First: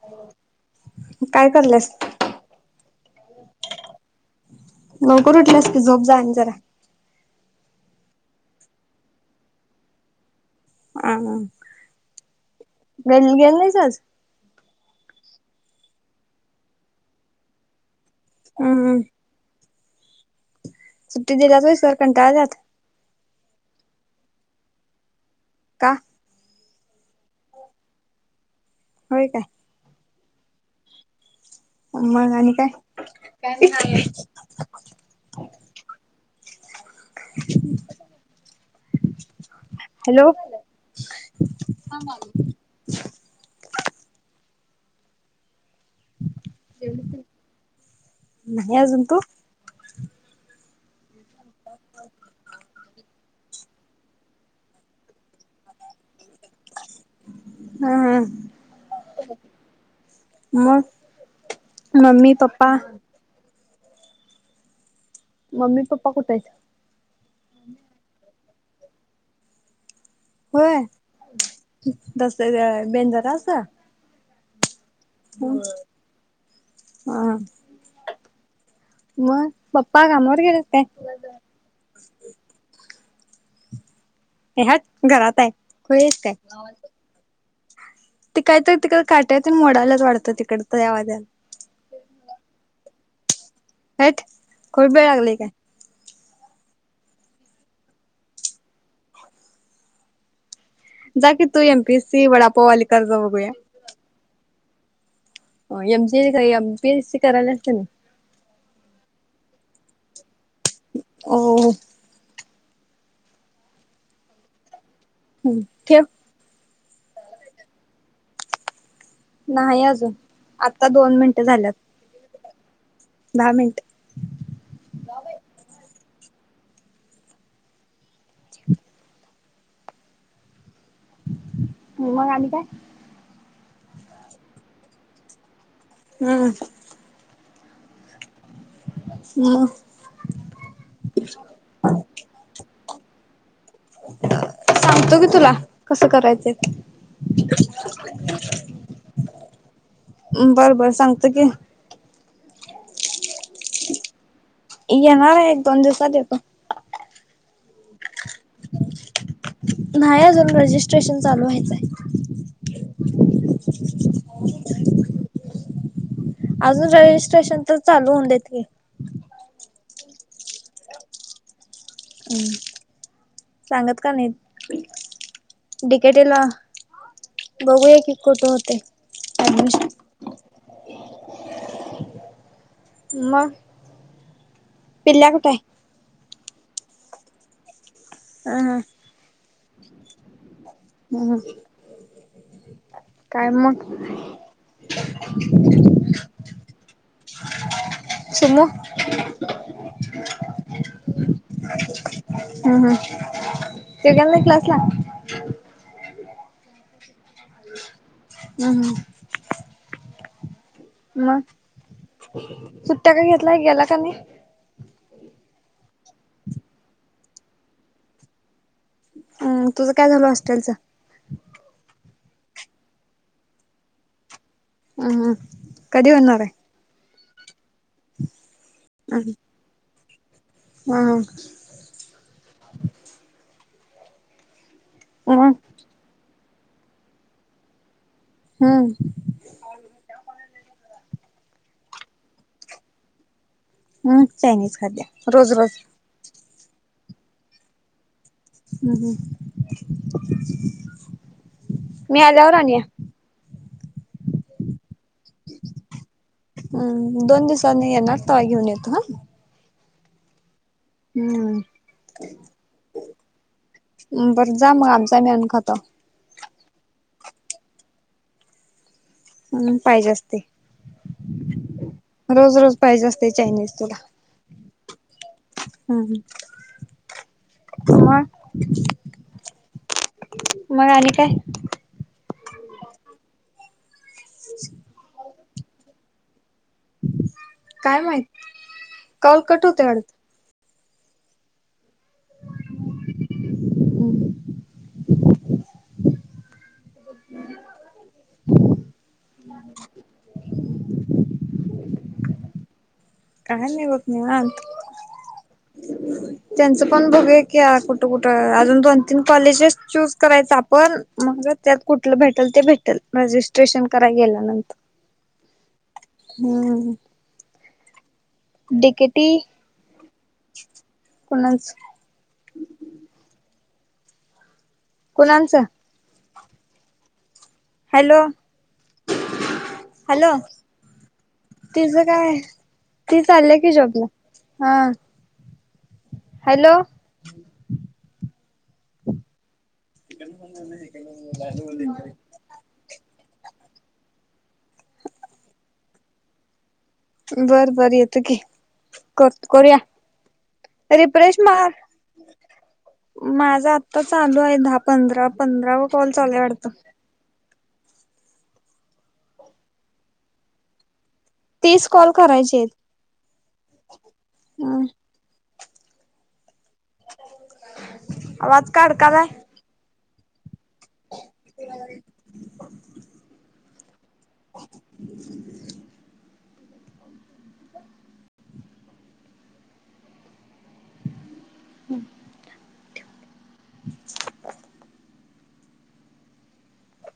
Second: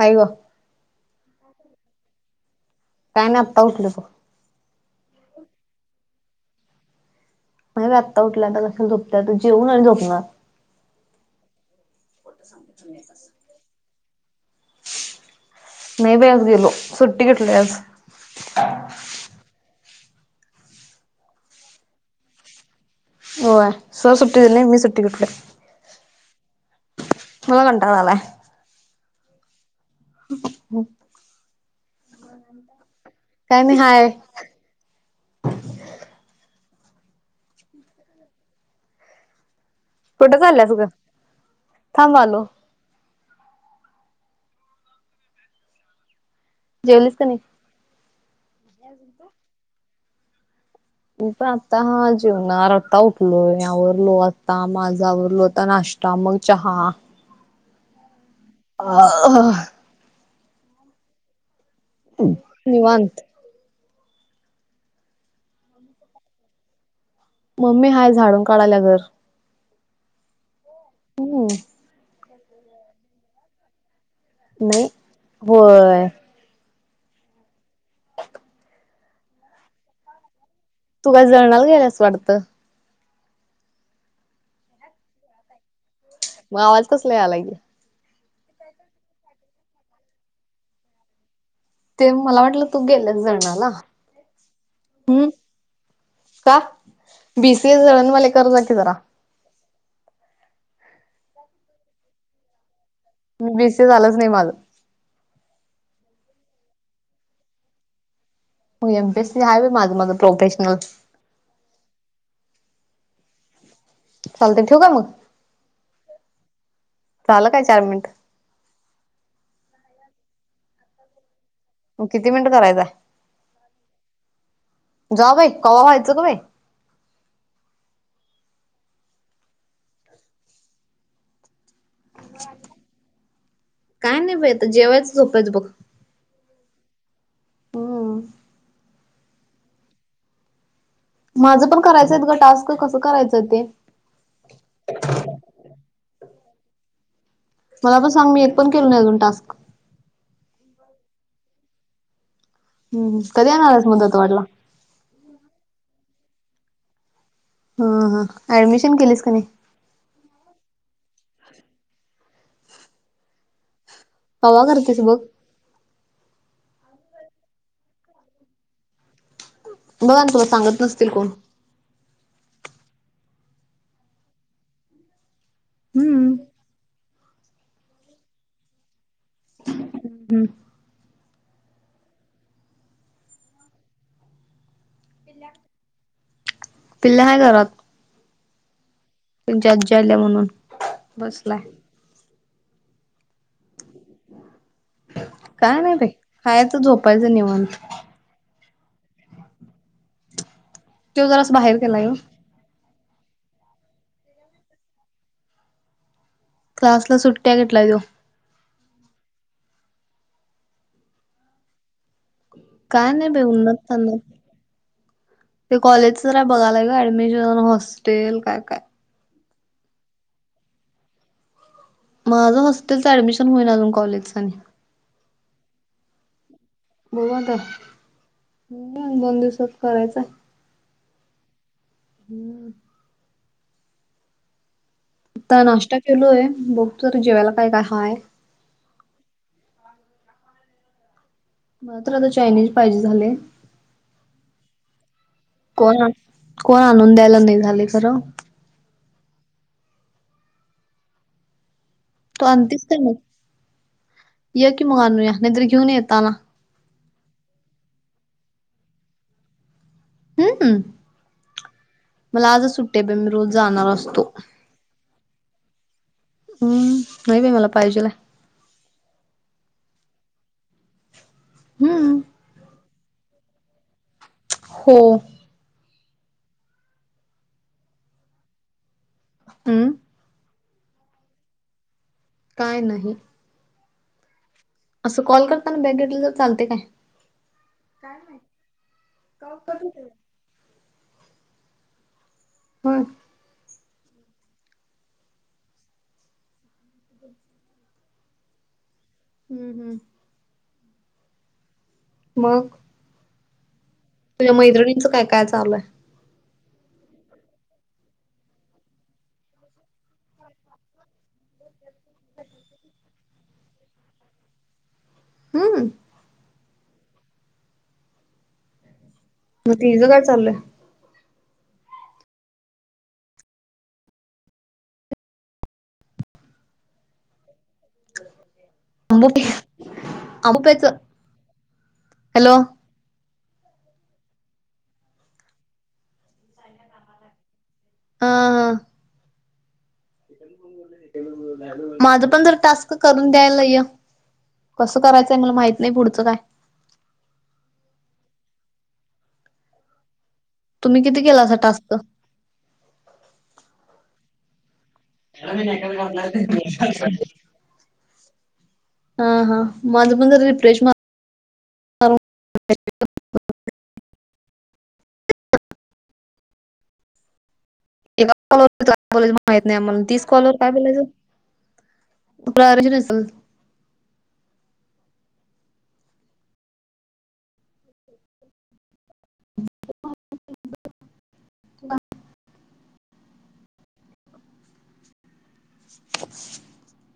हाय व. काय करलंस? काय नाही आत्ता उठलं ब. लवकर उठलेसकी झोप झाली जरा. नाही ग आत्ता उठल्या आता कशाला झोपते, जेऊन आणि झोपणार. हम ग गेल [unintelligible] नाहीचच नाही बाई आज गेलो, सुट्टी घेतली आज. हम, हम, सुट्टी दिल्यात व्हय? सर कंटाळतात. होय, सर सुट्टी दिली नाही मी सुट्टी घेतल्या. का? मला कंटाळा आलाय. होय का. हम [inaudible] मग आणि काय? काय नाही हाय [inaudible] हॅलो. कुठं चालल्यास ग थांब आलो जेवलीस का नाही? नाही आजून. तू? मी पण आता जेवणार, आत्ता उठलो, आवरलं काम आज आवरलं, नाश्ता मग चहा हम, हम, अ [unintelligible] मग, मम्मी- पप्पा निवांत मम्मी, पप्पा कुठायं? मम्मी हाय झाडून काढायला घर. होय, हम्म तस बेनजरां [unintelligible] नाही. हम, होय हा- मग पप्पा कामावर गेलेत काय? तु काय [unintelligible] जणाला ग्यायलास वाटतं ए हट घरात आहे. खुळी आहेस काय? कसल्या या लागले. ती कायतरी तिकड काट्या ते मोडायलाच वाटतं तिकड तर यावाज्याला. ते मला वाटलं तू गेलास दळणाला. हट [unintelligible] खडबेळ लागली काय का? बी, सी, एस, दळन वाले करत जा की जरा. जाकी तू एम, पी, एस, सी, वडापावाली करत जा बघू या? ते झालंच नाही माझ एमी एमपीएस सी करायला असेते ना मग एम पीएस सी आहेवे माझ माझ प्रोफेशनल ओ हो हो चालते ठेव का मग हम्म ठेव चालं काय चार मिनिट नाही अजून आता दोन मिनटं झाल्यात मग किती मिनट करायचा दहा मिनट जॉ बाई कवा वायच तुम्ही हो मग आम्ही काय काय नाही बाई त जेवयचं झोपयचं बघ हम हम हो माझं पण करायचंय ग टास्क कसं करायचंय ते सांगतो की तुला कसं करायचं ते मला पण सांग मी एक पण केला नाही अजून टास्क बरं बरं सांगत की हम्म कधी येणार आहेस मग दत्त वाढला येणार आहे एक दोन दिवसात येतो ह हा ऍडमिशन केलीस काय नाही अजून रजिस्ट्रेशन चालू व्हायचंय कवा करतीस बघ अजून रेजिस्ट्रेशन तर चालू होऊन देतील बघा ना तुला सांगत नसतील कोण हम् सांगत का नाही डिकेटीला बघूया की कुठ होते ऍडमिशन मग पिल्या काय पिल्या हाय घरात ओ तुम्हचा आजी आल्या म्हणून ह बसलाय. काय मग काय नाही बाई खायचं झोपायचं निवांत सुमु त्यो जरा सं बाहेर घेलाय व ह हा तो गेला य क्लासला क्लासला सुट्या भेटायला वो हम् हम् मग काय सुट्ट्या नाही बाई घेतलाय उन्हात गेला का नाही तान्हात. ते कॉलेजचंचय बघालाय का ऍडमिशन हॉस्टेल काय काय हम्म तुझं काय झालं हॉस्टलचं माझं हॉस्टेलचं ऍडमिशन होईल अजून कॉलेज आणि. हम हम कधी होणार आहे. बघता [inaudible] दोन दिवसात करायचं हाय. हा हा, हम. मग आता नाश्ता केलोय बघ तू तर जेवायला काय काय हाय. हम्म. मला तर आता चायनीज पाहिजे झाले. हम्म चायनीज खाते रोज रोज. कोण कोण आणून द्यायला नाही झाले खरं. हम हम. तू आणतीच का मग ये कि मग आणूया नाही तर घेऊन येताना. हा दोन दिवससा न येणार तवा घेऊन येतो हा. हम्म हम् हम्म मला आज च सुट्टी आहे मी रोज जाणार असतो. बरं जा मग आमचा आम्ही आणून खाताव. हम् नाही बाई मला पाहिजेल आहे. म्हणून पाहिजे असते हम्म रोज रोज पाहिजे असते चायनीज तुला. हो, हा हा मग. हम्. मग आणि काय. काय नाही. असं कॉल करताना बॅग घेतलं तर चालते काय. काय माहित कौल कट होते अडत. हो, हम. हम हम. मग. काही नाही बघ तुझ्या निवांत. मैत्रिणींचं काय काय चालू आहे? त्यांचं पण बघू की कुठं कुठं अजून दोन तीन कॉलेजेस चूज करायच आपण. म त्यात कुठलं भेटल ते भेटेल रजिस्ट्रेशन करायला गेल्यानंतर. हम्. ह ह, डी के टी. मग तिझं काय चाललंय. कोणाच. कुनालांचं. हॅलो आंबो पे हॅलो आंबो प्यायचं तुझं काय. हॅलो ती चालली की जोबला हा. हॅलो, हा हा, माझ पण जरा टास्क. क करून द्यायलाय कसं करायचंय मला माहित नाही पुढचं काय. बर बर येतं की कर करूया. तुम्ही किती रिफ्रेश केलासा मार टास्क? माझा आता चालू आहे दहा पंधरा. पंधरावा कॉल चालू आहे मी वाटतं. [unintelligible] हा हा माझ पण जरा रिफ्रेश मार तीस कॉल करायचे आहेत. एका कॉल आवाज वर काडकालाय. काय माहित नाही आम्हाला. तीस कॉल वर काय बोलायच. [inaudible] ह [inaudible] हम् [unintelligible] [unintelligible]